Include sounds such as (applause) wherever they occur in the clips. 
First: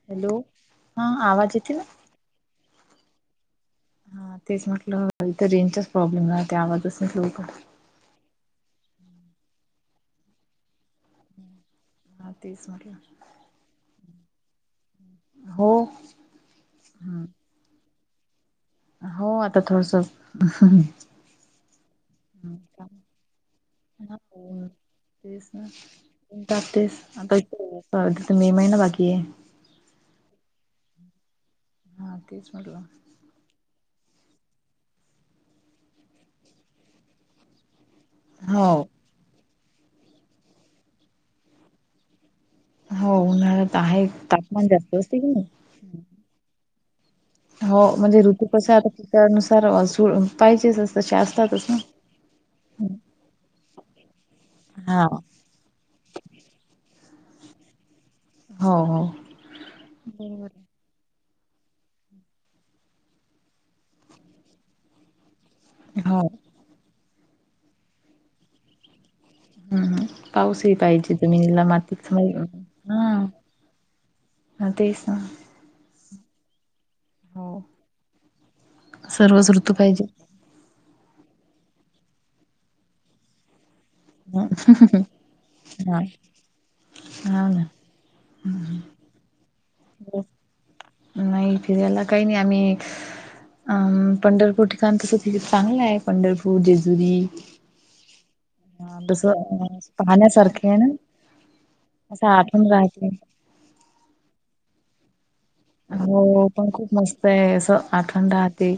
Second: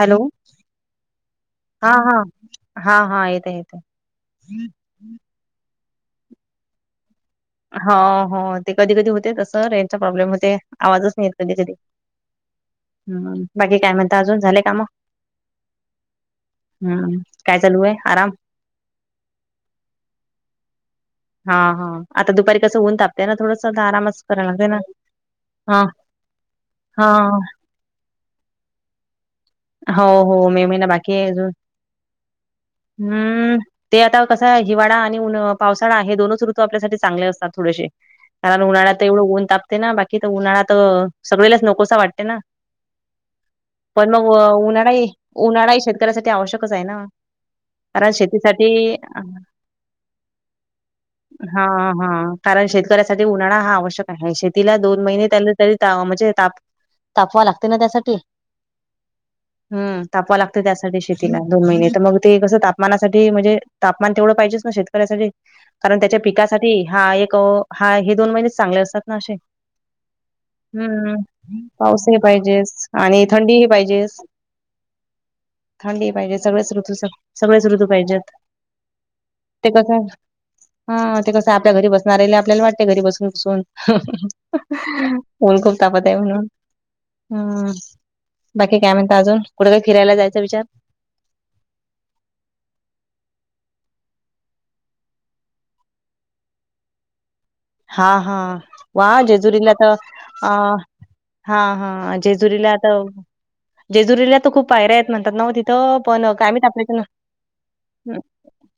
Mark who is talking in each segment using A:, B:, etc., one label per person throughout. A: Hello!
B: हा आवाज येते ना
A: हां हां. हां हां येताय येत
B: हां तेच म्हटलं इथं रेंजचाच प्रॉब्लेम राहतय आवाजच नाही येत लवकर.
A: हो हो ते कधी कधी होतंय तसं रेंजचा प्रॉब्लेम होतंय आवाजच नाहीे येत कधी कधी.
B: हां तेच म्हटलं.
A: मग बाकी काय म्हणता अजून झाले काम,
B: हो
A: हम्म काय चालू आहे आराम?
B: हो आता थोडस
A: हां हां आता दुपारी कसं ऊन तापते ना थोडस आरामच करायला लागते ना.
B: तेच ना
A: हा
B: ऊन
A: हा
B: तापतयचं आता (unintelligible) तिथ मे महिना बाकी आहे.
A: हो हो मे महिना बाकी आहे अजून.
B: हां तेच म्हटलं.
A: हम्म ते आता कसं आहे हिवाळा आणि उन्ह पावसाळा हे दोनच ऋतू आपल्यासाठी चांगले असतात थोडेसे. कारण
B: हो
A: उन्हाळात तर एवढं उन्ह तापते ना बाकी तर उन्हाळा तर सगळेलाच नकोसा वाटते ना.
B: हो उन्हाळ्यात आहे
A: व
B: तापमान जास्त
A: उन्हाळाही
B: असते की नाही
A: उन्हाळाही शेतकऱ्यासाठी आवश्यकच आहे ना!
B: हो
A: कारण
B: म्हणजे ऋतू
A: शेतीसाठी
B: कस आता (unintelligible) नुसार झुळ पाहिजेच असतच तसे असतात
A: हा
B: च ना.
A: हा कारण शेतकऱ्यासाठी उन्हाळा हा आवश्यक आहे शेतीला
B: हा
A: दोन महिने त्याला तरी म्हणजे ताप तापवा लागते ना त्यासाठी.
B: हो हो.
A: हम्म तापवाय लागतंय
B: बरोबर
A: त्यासा शेतीला दोन महिने तर मग ते कस तापमानासाठी म्हणजे तापमान तेवढं पाहिजेच ना शेतकऱ्यासाठी. कारण
B: हो
A: त्याच्या पिकासाठी हा एक हा हे दोन महिनेच चांगले असतात. नाशिक,
B: हम् हम पाऊसही पाहिजे
A: हम्म
B: जमिनीला मातीच
A: पाऊसही
B: हा
A: पाहिजे आणि थंडीही पाहिजे जेच
B: तेच ना
A: थंडीही पाहिजे सगळेच ऋतू स
B: हो
A: सगळेच ऋतू पाहिजेत
B: सर्वच
A: ते
B: ऋतू
A: कस आहे
B: पाहिजे
A: ना हा ते कसं आपल्या घरी बसणार आपल्याला वाटते घरी बसून बसून.
B: हा
A: हम उन्ह खूप
B: हा
A: तापत आहे म्हणून
B: ना
A: हम्. बाकी काय म्हणता अजून कुठे काही फिरायला जायचचा विचार
B: नाही फिरायला काही नाही आम्ही अम पंढरपूर ठिकाण तसं चांगलं आहे पंढरपूर, जेजुरी
A: हा, हा वा
B: तसं
A: जेजुरीला तर अ
B: पाहण्यासारखे आहे ना
A: हा, हा
B: असं आठवण
A: जेजुरीला आता
B: राहते
A: जेजुरीला तर खूप पायऱ्या आहेत म्हणतात ना तिथ
B: हो पण खूप मस्त आहे आठवण राहते.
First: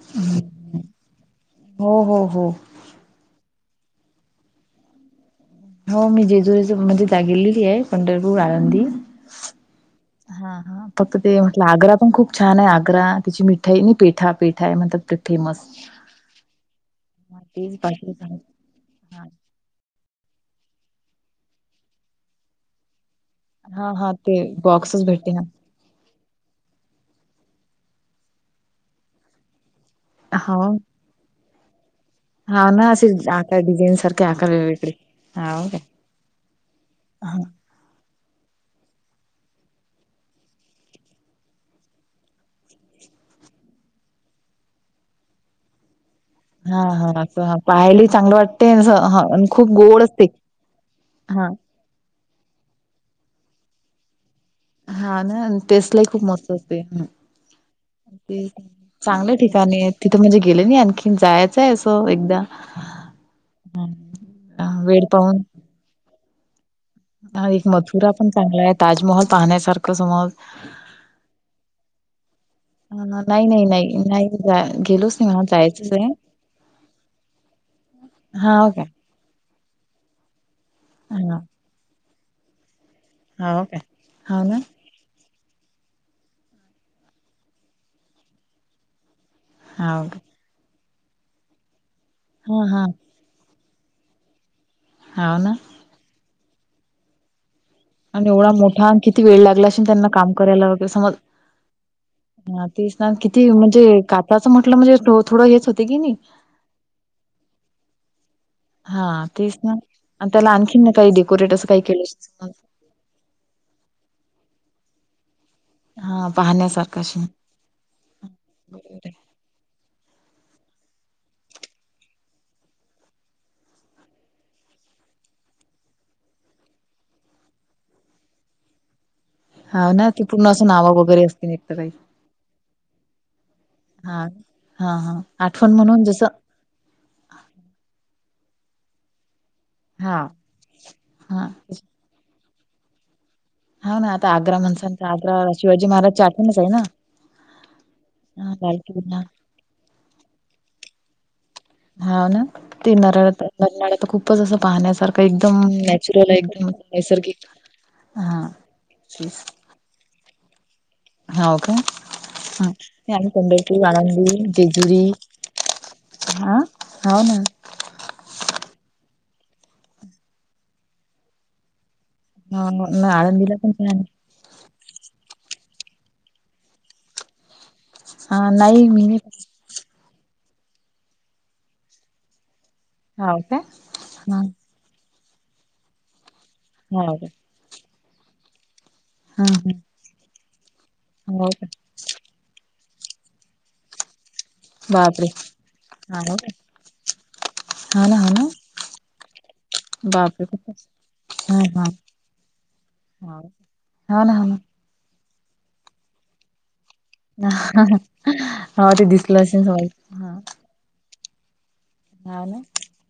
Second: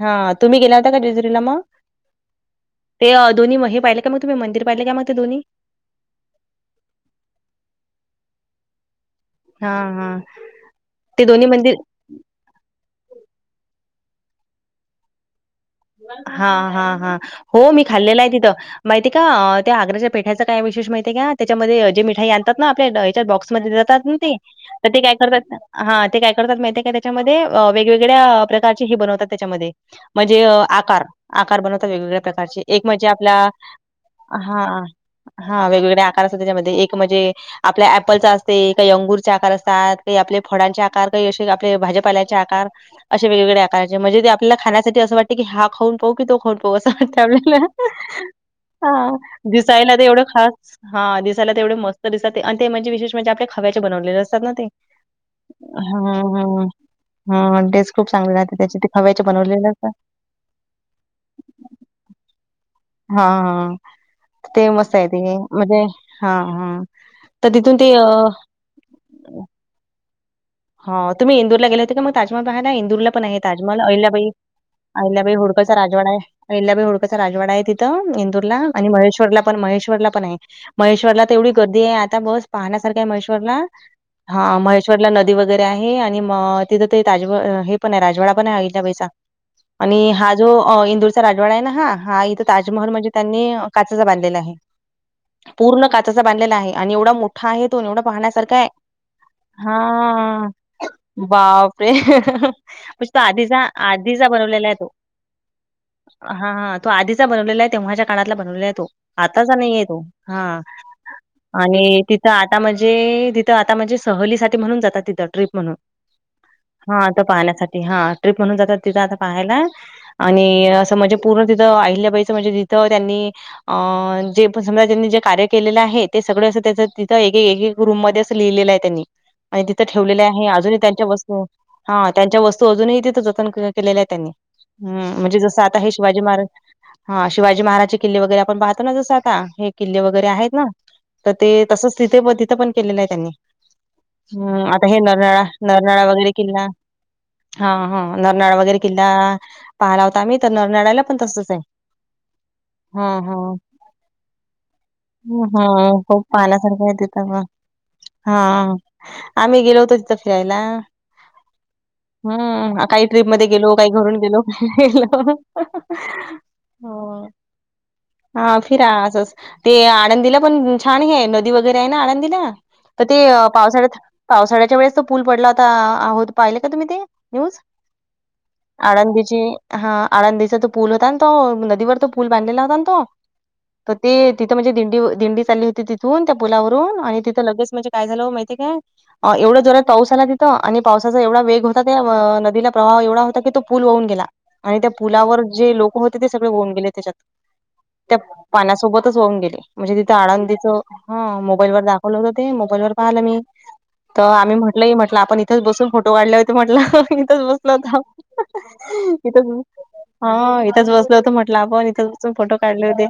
A: हा तुम्ही गेला होता का जेजुरीला मग?
B: हो, हो, हो.
A: ते दोन्ही हे पाहिले का मग तुम्ही मंदिर पाहिले का मग ते दोन्ही
B: हो मी जेजूरी म्हणजे जा गेलेली आहे पंढरपूर, आळंदी हा, हा फक्त ते
A: दोन्ही
B: म्हटलं
A: मंदिर
B: आग्रा पण खूप छान आहे. आग्रा तिची मिठाई नाही पेठा, पेठा आहे म्हणतात. फेमस
A: हा, हा हा हो
B: तेच
A: मी
B: बाकी
A: खाल्लेलं आहे
B: काय
A: तिथं माहितीय का
B: हा
A: त्या आग्राच्या पेठायचा काय विशेष माहितीय का त्याच्यामध्ये जे मिठाई आणतात ना आपल्या्याच्या बॉ म
B: हा
A: जातात
B: हा
A: ना ते तर ते
B: बॉक्सच
A: काय
B: भेटते ना
A: करतात. हा ते काय करतात माहित का त्याच्यामध्ये वेगवेगळ्या प्रकारची हे बनवतात त्याच्यामध्ये म्हणजे
B: हो
A: आकार आकार बनवता वेगवेगळ्या प्रकार
B: हा ना
A: म्हणजे
B: असे
A: आपला
B: आकार डिझाईन सारखे आकार
A: हा
B: वेगवेगळे
A: हा
B: हाव काय
A: वेगवेगळे आकार असतात एक म्हणजे.
B: हा
A: आपल्या ऍपलचा असते काही अंगूरचे आकार असतात काही आपले फळांचे आकार काही असे आपले भाजीपाल्याचे आकार. असे वेगवेगळे आकाराचे म्हणजे आपल्या खाण्यासाठी असं वाटतं की हा खाऊ
B: हा
A: अस
B: हा असं
A: त्याळेला
B: पाहायला चांगलं वाटते आणि
A: हा
B: असं हां आणि खूप
A: दिसायला
B: गोड
A: ते एवढं
B: असते
A: खास हा दिसायला तेवढे मस्त दिसातत ते आणि ते म्हणजे विशेष म्हणजे आपल्या खव्याचे बनवलेले असतात ना ते.
B: हा ना टेस्टला ही खूप मस्त असते.
A: हा टेस्ट खूप चांगली राहते त्याच्या ते खवायचे
B: चांगल्या
A: बनवलेले.
B: ठिकाणी आहेत तिथं गेले नाही आणखीन जायचंय असं एकदा
A: हा हा,
B: अ,
A: ते मस्त
B: वेळ
A: आहेे ते, म्हणजे हा हा. तर
B: आणि एक
A: तिथून ते
B: मथुरा पण
A: अ
B: चांगला आहे, ताजमहल पाहण्यासारखं समज.
A: हा, तुम्ही इंदुरला गेले होते का मग ताजमहल पाहायला,
B: अ
A: इंदूरला पण आहे
B: नाही नाही
A: ताजमहल
B: नाही नाही
A: अहिल्याबाई
B: जा गेलोच नाही
A: अहिल्याबाई
B: म्हणा
A: होळकरचा
B: जायचंच
A: राजवाडा आहे, अहिल्याबाई होळकरचा राजवाडा आहे तिथं
B: हा
A: इंदूरला,
B: हो काय
A: आणि महेश्वरला पण महेश्वरला पण आहे, महेश्वरला तर तेवढी
B: हा
A: गर्दी आहे आता बस पाहण्यासारख्या आहे महेश हो ना, हो महेश श्वरला नदी वगैरे आहे, आणि मग तिथं ते हे पण आहे राजवाडा पण आहे अहिल्याबाई चा
B: हो
A: आणि
B: का
A: हा जो इंदूरचा राजवाडा आहे ना हा, हा इथं
B: हा
A: ताजमहल म्हणजे त्यांनी काचेचा बांधलेला आहे.
B: हाव ना.
A: पूर्ण काचेचा बांधलेला आहे, आणि एवढा मोठा ठा आहे तो आणि एवढा
B: आणि एवढा
A: पाहण्यासारखा आहे.
B: मोठा आणि किती वेळ लागला अशेन त्यांना काम
A: हा
B: करायला वगैरे समज,
A: बापरे! म्हणजे तो
B: कि
A: आधीचा
B: म्हणजे
A: आधीचा
B: काचंच म्हटलं म्हणजे थोड हेच होतं. तिघींनी
A: हा हा, तो आधीचा बनवलेला आहे, तेव्हाच्या काळातला बनवलेला आहे.
B: हा
A: आताचा
B: तेच ना
A: नाहीये तो,
B: आणि
A: हा,
B: त्याला आणखीन काही डेकोरेट असं काही
A: आणि तिथ
B: केलं
A: आता म्हणजे ते तिथं आता म्हणजे सहलीसाठी म्हणून जातात तिथं ट्रीप म्हणून.
B: हा पाहण्यासारखं
A: हा
B: अशी
A: आता पाहण्यासाठी, हा ट्रीप म्हणून जातात तिथं आता पाहायला. आणि असं म्हणजे पूर्ण तिथं आहिल्या बाइचं म्हणजे तिथं त्यांनी अ जे पण समजा ज्यांनी जे कार्य केलेलं आहे, ते सगळं असं त्याचं तिथं एक एक रूममध्ये असं लिहिलेलं आहे त्यांनी. तिथ
B: हा ना
A: ठेवलेलं
B: ती
A: आहे
B: पूर्ण असं
A: अजूनही
B: नावं
A: त्यांच्या
B: वगैरे
A: वस्तू,
B: असतील एक तर काही
A: हं त्यांच्या वस्तू अजूनही तिथं जतन केलेलं आहे
B: हा
A: त्यांनी,
B: हा
A: हं
B: हा
A: म्हणजे जसं
B: आठवण
A: आता हे
B: म्हणून
A: शिवाजी
B: जसं
A: महाराज हा शिवाजी महाराजचे किल्ले वगैरे आपण पाहतो ना जसं आता हे किल्ले
B: हा
A: वगैरे आहेत ना, तर
B: हा
A: ते तसच तिथे पण तिथे पण केलेलं आहे त्यांनी.
B: हा ना, आता आग्र
A: हम्म आता
B: म्हणसां
A: हे
B: आग्रा,
A: नरनाळा
B: शिवाजी
A: नरनाळा
B: महाराजांच्या
A: वगैरे
B: आठवणच
A: किल्ला
B: आहे ना.
A: हा हा,
B: हा
A: नरनाळा
B: लाल
A: वगैरे किल्ला, पाहाला होता आम्ही तर नरनाळ्याला पण तसच आहे.
B: हा ना, ते
A: हा
B: नरळ
A: हा
B: नरनाळा तर खूपच असं पाहण्यासारखं एकदम
A: हा खूप
B: नॅचरल आहे एकदम
A: पाहण्यासारखं
B: नैसर्गिक.
A: आहे तिथं पण
B: नैसर्गिक
A: हा, आम्ही गेलो होतो तिथं फिरायला.
B: हाव का? ह,
A: हम्म काही
B: नाय
A: ट्रीप
B: आम्ही
A: मध्ये गेलो
B: पंढरपुर,
A: काही घरून
B: आळंदि,
A: गेलो
B: जेजुरी
A: गेलो.
B: आ हाव
A: हो
B: ना.
A: हा फिरा असंच, ते आळंदीला पण छान हे नदी वगैरे आहे ना आळंदीला ला, तर
B: ह
A: ते
B: आळंदीला पण
A: पावसाळ्यात
B: छान
A: पावसाळ्याच्या वेळेस तो पूल पडला होता, आहोत पाहिले का तुम्ही ते न्यूज?
B: हा नाही मी नाही
A: आळंदीची हा आळंदीचा तो पूल होता ना तो, नदीवर तो पूल बांधलेला होता ना तो.
B: हो काय
A: तर ते
B: हा
A: तिथं म्हणजे दिंडी, दिंडी चालली होती तिथून त्या पुलावरून,
B: हो
A: आणि
B: का
A: तिथं लगेच म्हणजे काय झालं माहितीय काय, एवढं
B: ह
A: जोरात पाऊस आला तिथं, आणि पावसाचा एवढा
B: हो
A: वेग
B: का
A: होता त्या नदीला प्रवाह एवढा होता की तो पुूल वाऊन गेला, आणि त्या
B: बापरे
A: पुलावर जे लोक होते,
B: हा
A: ते
B: ना
A: सगळे वाऊन गेले त्याच्यात.
B: हा ना
A: त्या
B: हा ना
A: पाण्यासोबतच वाहुन गेले, म्हणजे तिथं
B: बापरे
A: आळंदीच हा मोबाईल वर दाखवलं होत ते, मोबाईल वर पाहिलं मी.
B: हा हा
A: तर
B: हो
A: आम्ही म्हटलं मी म्हटलं आपण इथच बसून फोट टो, काढले होते म्हटलं, इथंच
B: ना
A: बसलो
B: हा
A: होतो
B: ना हा ते
A: आपण
B: दिसलं
A: इथंच
B: असेल सगळं.
A: हा इथंच बसलो होतो म्हटलं आपण, इथच बसून
B: हा
A: फोटो
B: ना
A: काढले होते,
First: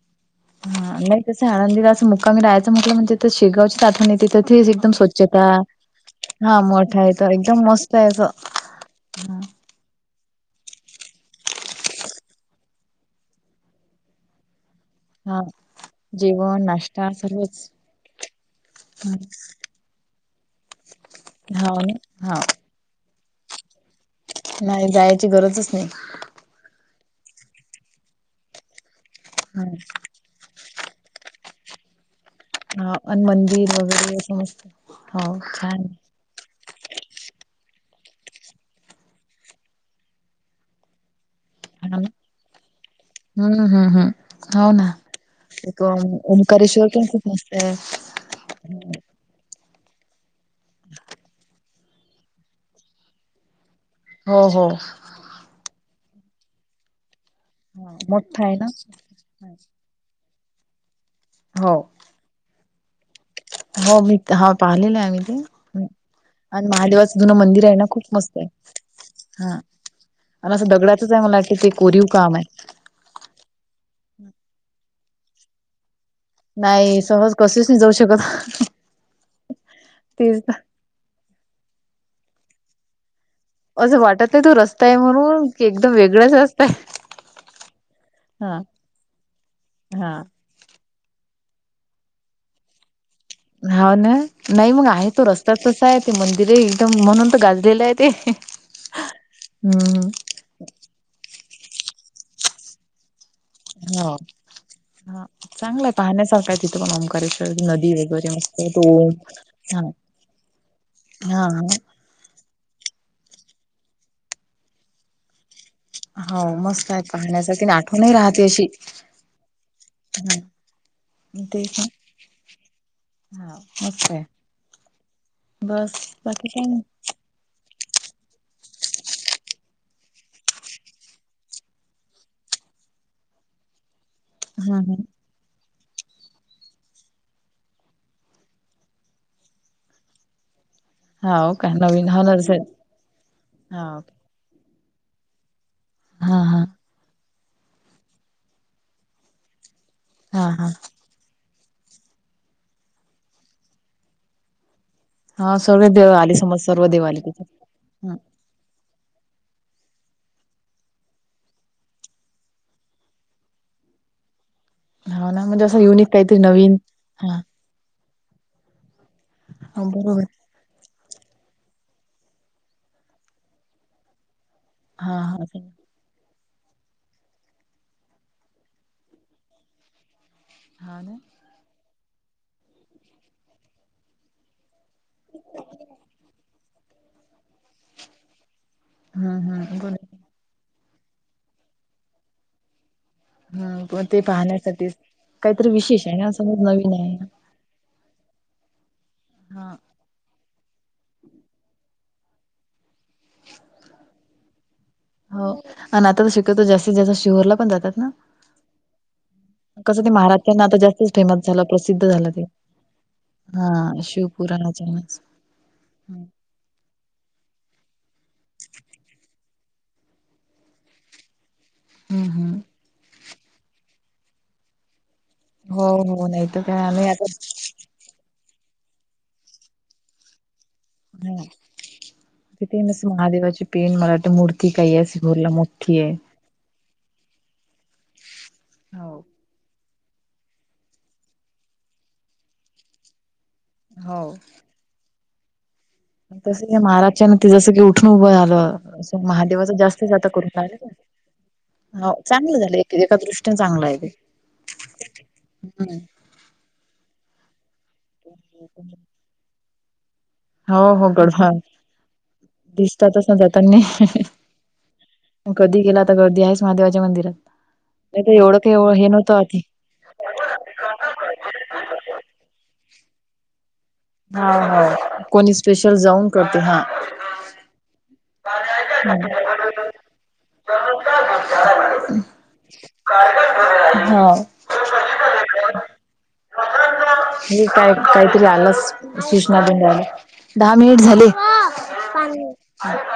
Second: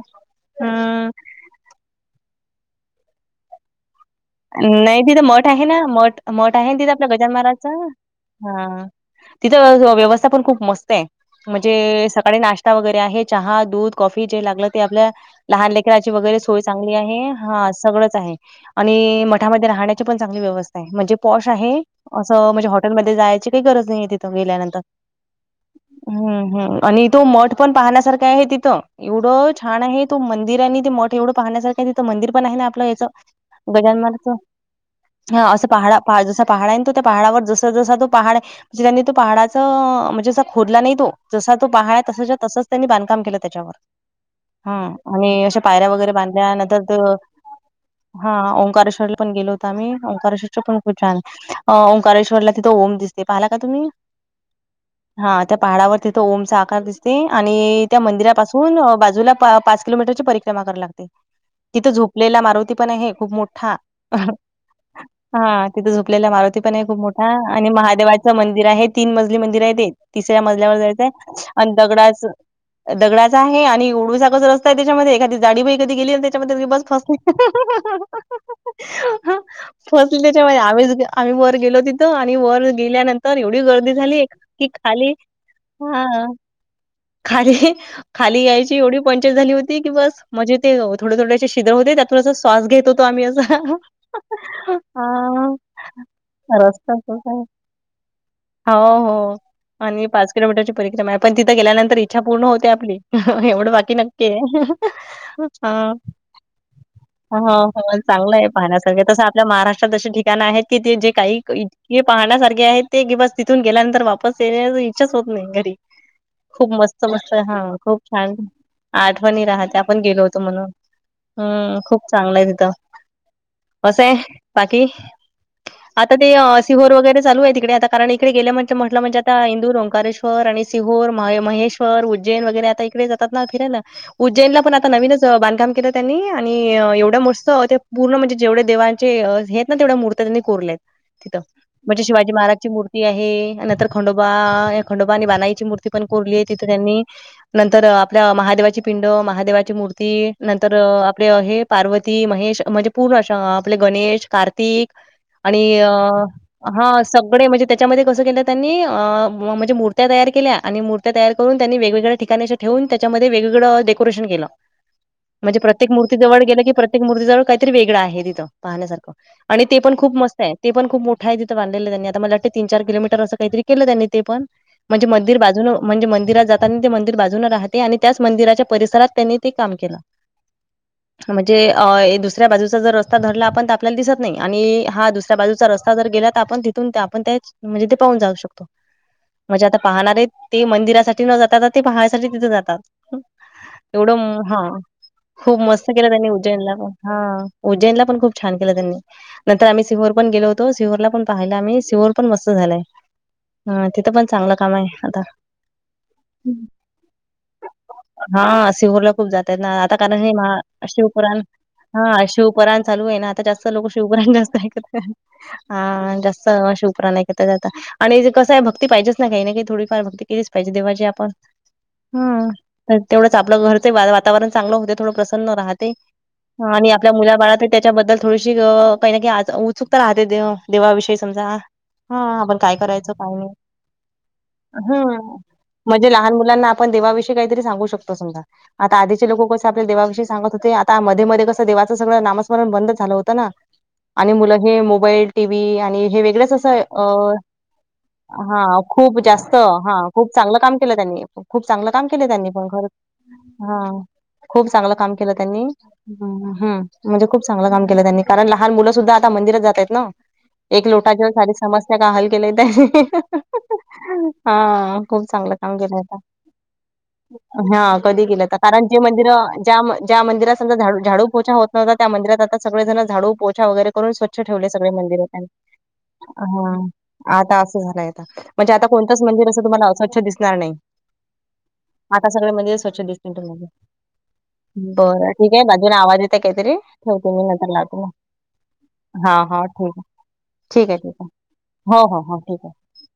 B: हा
A: हम्म.
B: नाही आळंदीला असं मुक्कामीला राहायचं म्हणलं तर शेगावची आठवण येते तर तेच एकदम
A: नाही तिथं
B: स्वच्छता
A: मठ आहे ना मठ
B: हा
A: आहे तिथं
B: मोठा
A: आपलं
B: तर
A: गजानन
B: एकदम
A: महाराजांच
B: मस्त आहे असं
A: हा
B: हा
A: तिथं व्यवस्थ व्यवस्था पण खूप मस्त आहे म्हणजे सकाळी नाश्ता वगैरे आहे चहा दूध कॉफी जे लागलं ते आपल्या
B: हा
A: लहान लेकराची वगैरे सोय
B: जेवण
A: चांगली
B: नाश्ता
A: आहे
B: सर्वच
A: हा सगळंच आहे आणि तिथ राहण्याची पण चांगली व्यवस्था आहे म्हणजे पॉश
B: हा
A: आहे
B: ना हा
A: असं म्हणजे हॉटेलमध्ये जायची काही गरज नाही तिथ गेल्यानंतर,
B: नाही जायची गरजच नाही
A: हम्म हम आणि तो मठ पण पाहण्यासारखं आहे तिथं एवढं
B: हा
A: छान आहे तो मंदिर आणि ते मठ एवढं पाहण्यासारखं आहे तिथ तिथ मंदिर पण आहे ना आपलं
B: हा
A: ह्याचं
B: आणि मंदिर
A: गजानन महाराजांचं
B: (unintelligible) हो छान
A: पहाड जसा पहाड आहे ना तो पहाडावर जस जसा पहाड म्हणजे त्यांनी पहाडाचां, म्हणजे असा खोदला नाही तो जसा तो पहाड आहे
B: छान
A: तशाच्या तसं त्यांनी बांधकाम केलं
B: हम्म
A: त्याच्यावर,
B: हम्म हम्म हो ना
A: हम आणि आशे
B: एक
A: पायऱ्या वगैरे
B: ओम-
A: बांधल्या नंतर
B: ओंकारेश्वर
A: त
B: पण खूप मस्त आहे.
A: हा हां ओंकारेश्वरला पण गेलो होतो आम्ही ओंकारेश्वरचं पण खूप छान अ ओंकारेश्वरला तिथं ओम दिसते पाहला का तुम्ही?
B: हो हो.
A: हा त्या पहाडावर तिथं ओमचा आकार दिसते आणि
B: हा
A: त्या
B: मोठा आहे ना
A: मंदिरापासून बाजूला प पाच किलोमीटरची परिक्रमा करा लागते
B: हो
A: तिथं झोपलेला मारुती पण अहे खूप मोठा.
B: हो मी हा पाहिलेलं आहे आम्ही ते
A: हा
B: हम्म.
A: तिथ झोपलेल्या मारुती
B: आणि
A: पणे खूप
B: महादेवाचं
A: मोठा
B: जुनं मंदिर
A: आणि
B: आहे ना खूप
A: महादेवाचं
B: मस्त
A: मंदिर आहे तीन मजली
B: हा
A: मंदिराय ते तिसऱ्या
B: आणि असं
A: मजल्यावर जायचंय
B: दगडाचच आहे मला वाटतं ते
A: आण
B: कोरीव
A: दगडाचं
B: काम आहे.
A: दगडाचं आहे आणि एवडूसाकच रस्ताय त्याच्यामध्ये एखादी जाडीबई कदी गेली ते त्याच्यामध्ये ती बस
B: नाही
A: फसली.
B: सहज कसेच नाही जाऊ शकत
A: फसली
B: तेच ना
A: च्यावेळी आम्ही च आम्ही वर गेलो तिथं आणि वर गेल्यानंत् तर एवढी गर्दी
B: असं
A: झाली
B: वाटत नाही तो
A: की
B: रस्ता आहे
A: खाली,
B: म्हणून की एकदम
A: हा
B: वेगळाच रस्ता आहे
A: खाली, खाली
B: हा
A: यायची एवढी पंचायत झाली होती की बस
B: हा.
A: मजेत ते थोडं थोडेेशे शिद होते त्यातुन असं स्वास घेत होतो आम्ही अ
B: हा ना नाई मंग आहे तो रस्तास तसाय ते मंदिरे
A: रस्ता
B: एकदम
A: तसा
B: म्हणून त
A: आहे.
B: गाजलेलंय ते.
A: हो हो.
B: हम्
A: आणि
B: हम.
A: किलोमीटरची परीक्रमाय पण तीथं गेल्यांतर इच्छा पूर्ण होते आपली. एवढं बाकी
B: हो.
A: नक्कीय,
B: हा चांगलंय
A: हां
B: पाहण्यासारखं आहे तिथं पण
A: हां
B: ओंकारेश्वर नदी
A: हां.
B: वगैरे
A: चांगलंय
B: मस्त तो
A: पाहण्यासारखं तसं आपल्या
B: हा
A: महाराष्ट्रात अशी ठिकाण आहेत की ते जे काही
B: हा
A: इतके पाहण्यासारखे आहे ते की बस तिथून गेल्यानंतर वापस येण्याच् इच्छाच होत नई घरी.
B: हो
A: खूप
B: आहे
A: मस्त मस्त हा
B: पाहण्यासाठी आणि
A: खूप
B: आठवणही
A: छान
B: राहते अशी
A: आठवणी राहत्या आपण गेलो होतो
B: हा
A: म्हणून.
B: तेच
A: हम्म खूप चांगलंय तिथं.
B: ना हा मस्त
A: असंय
B: आहे
A: बाकी
B: बस
A: आता ते
B: बाकी काय नाही
A: सिहोर वगैरे चालूय तिकडे आता कारण इकडे गेल्या म्हट म्हटलं म्हणजे आता इंदूर ओकारेश्वर आणि सिहोर म महेश्वर उज्जैन वगैरे आता इकडेच तात ना फिरायला उज्जैनला पण
B: हम्म
A: आता
B: हम्म
A: नवीनच बांधकाम केलं त्यांनी आणि एवढं मस्तं ते पुर्ण म्हणजे जेवढ्या देवाांचे हे आहेत ना तेवढ्या मूर्त्या त्यांनी कोरल्यायत. तिथं
B: हाव काय
A: म्हणजे
B: नवीन हा
A: शिवाजी
B: नर्सरी
A: महाराजची मूर्ती आहे नंतर
B: हाव
A: खंडो बा खंडोबा आणि बानाईची मूर्ती पण कोरली
B: हा
A: आहे
B: हा
A: तिथं त्यांनी नंतर आपल्या महादेवाची पिंड महादेवाची मूर्ती
B: हा हा
A: नंतर आपले हे पार्वती महेश म्हणजे पूर्ण अशं आपले गणेश कार्तिक
B: हा
A: आणि
B: सर्व
A: अ
B: देव आले समज सर्व
A: हां
B: देव आले तिथे
A: सगळे म्हणजे त्याच्यामध्ये कसं
B: हम्म
A: केलं त्यांनी अ म्हणजे मूर्त्या तयार केल्या आणि मूर्त्या तयार करून त्यांनी वेगवेगळ्या ठिकाणी अशे ठेवून त्याच्यामध्ये वेगवेगळं डेकोरेशन केलं.
B: हाव ना
A: म्हजे
B: म्हणजे असं
A: प्रत्येक
B: युनिक
A: मूर्ती
B: काहीतरी
A: जवळ गेलं कि
B: नवीन
A: प्रत्येक
B: हा
A: मूर्तीजवळ काय तरी वेगळं आहे तिथं पाहण्यासारखं आणि ते पण खूप
B: बरोबर
A: मस्तंय. ते पण खुप मोठाय तिथं बांधलेलं त्यांनी आता मला वाटते तीन चार किलोमीटर असं काईतरी केलं त्यांनी ते पण. म्हजे
B: हा
A: मंदिर
B: हा
A: बाजूनं म्हणजे मंदिरात जाताना ते मंदिर बाजून राहते आणि त्याच मंदिराच्या परिसरात त्यांनी ते काम केलं.
B: हान.
A: म्हजे अ ए दुस दुसऱ्या बाजूचा जर रस्ता धरला आपण त आपल्याल दिसत नई अणि हा दुसऱ्या बाजूचा रस्ता जर गेला त आपण तिथून आपण त्याईच् म्हणजे ते पाहून जाऊ शक् तो
B: हम्म
A: म्हजे आता
B: हम्म बोला.
A: पाहणारे ते मंदिरासाठी न जाता आता ते पाहण्यासाठी तिथं जातात.
B: हम्म पण
A: एवढं
B: ते
A: म हं
B: पाहण्यासाठीच
A: खूप
B: काहीतरी
A: मस्त
B: विशेष
A: केलं
B: आहे
A: त्यांनी
B: ना समज
A: उज्जैनला
B: नवीन
A: पण.
B: आहे.
A: ज्जैनला पण खूप छान केलं त्यांनीं नंतर
B: हा.
A: आम्ही सिहोर पण गेलो होत् तो सिहोरला पण पाहायला आम्ही. सिहोर पण मस्त झालाय. हं तिथं पण चांगलं कामय. आता,
B: हो आणि आता तर शक्यतो जास्तीत जास्त शिहोरला पण जातात ना.
A: ह सिहोरला खूप जात त ना आता
B: कसं ते
A: कारण, हे
B: महाराष्ट्रांना आता
A: महा
B: जास्तच
A: शिवपुराण.
B: फेमस झालं प्रसिद्ध
A: हा
B: झालं ते
A: शिवपराण चालूय ना आता. जास्त
B: हा
A: लोक शिवपुराण जास्त
B: शिवपुराणाच्या
A: ऐकतात.
B: म्हणच.
A: हा
B: हम्म
A: जास्त सर्व शिवपुराण ऐकतात आता. आणि कसयं, भक्ती पाहिजेच ना, काही ना काही. थोडीफार भक्ती केलीच पाहिजे, देवाची आपण. ह,
B: हम्म.
A: तर तेवढंच आपलं घरचे वा वातावरण चांगलं होते. थोडं प्रस
B: हो, हो. नाही. तर
A: ह
B: काय
A: आणि
B: आम्ही
A: आपल्या
B: आता
A: मुलाबाळातही त्याच्याबद्दल थोडीशी, अ काही ना काइ आस उत्सुकता राहते. देव देवाविषयी
B: ह
A: समजा. हा, आपण काय
B: तिथे मस
A: करायचं, काय नाही?
B: महादेवाची पेन मला वाटते मूर्ती काही
A: ह
B: आहे सिहोरला मोठी
A: म्हणजे
B: आहे.
A: लहान मुल मुलांना आपन देवाविषयी काहीतरी सांगू शकतो, समजा. आता
B: हो
A: आधीचे लोकं कसं, आपल्याला देवाविषयी सांगत होते. आता म मधेमधे कसं, देवाच सगळं नामस्मरण बंद झालं होतं ना. आणि
B: हो.
A: मुल हे मोबाईल, टी व्ही, आणि हे वेगळंच
B: तस
A: असं,
B: महाराजच्या
A: अ
B: न ते जसं की उठून उभं
A: हा खूप
B: झालं
A: जास्त,
B: महादेवाच
A: हा
B: जास्तच आता
A: खूप
B: करून
A: चांगलं काम
B: राहिले.
A: केलं त्यांनी. खूप चांगलं काम
B: हो
A: केलं त्यांनी
B: चांगलं
A: पण
B: झालं
A: खरं.
B: एक एका दृष्टीने
A: हा,
B: चांगलं आहे ते.
A: खूप चांगलं काम केलं त्यांनी.
B: हम्म.
A: हम म्हणजे खूप चांगलं काम केलं त्यांनी. कारण, लहान मुलं सुद्धा आता मंदिरात जातायत ना. एक
B: हो हो
A: लोटाच्या सारी
B: गडबड
A: समस्या का हल केलेय ते.
B: दिसतातच ना जातानी
A: (unintelligible) हा. खूप चांगलं काम
B: कधी
A: केलंय
B: गेला तर
A: आता.
B: गर्दी आहेच महादेवाच्या मंदिरात
A: हा
B: नाही
A: कधी गेलं तर,
B: एवढं काही
A: कारण
B: एव-
A: जे
B: हे नव्हतं
A: मंदिरं,
B: आधी
A: ज्या मं, ज्या मंदिरात समजा झाड- झाडू, पोछा होत नव्हता. त्या मंदिरात आता, सगळे जण झाडू, पोछा वगैरे करून स्वच्छ ठेवले
B: हा
A: सगळे
B: हो
A: मंदिर त्यांनी.
B: कोणी स्पेशल जाऊन करते
A: हा. आता असं झालंय. म्हणजे आता कोणतंच
B: हम्म.
A: मंदिर असं, तुम्हाला अस्वच्छ दिसणार नाही. आता सगळे मंदिर, स्वच्छ दिसतील तुम्हाली.
B: हा
A: बरंय. ठीकय, बाजूनं आवाज येत काहीतरी. ठेवते मी,
B: हे
A: नंतर
B: काय
A: लावतो ना.
B: काहीतरी
A: हा. हा. ठीकय.
B: धा मिनिट झाले.
A: हो, हो, हो. ठीकय.
B: काय झालं?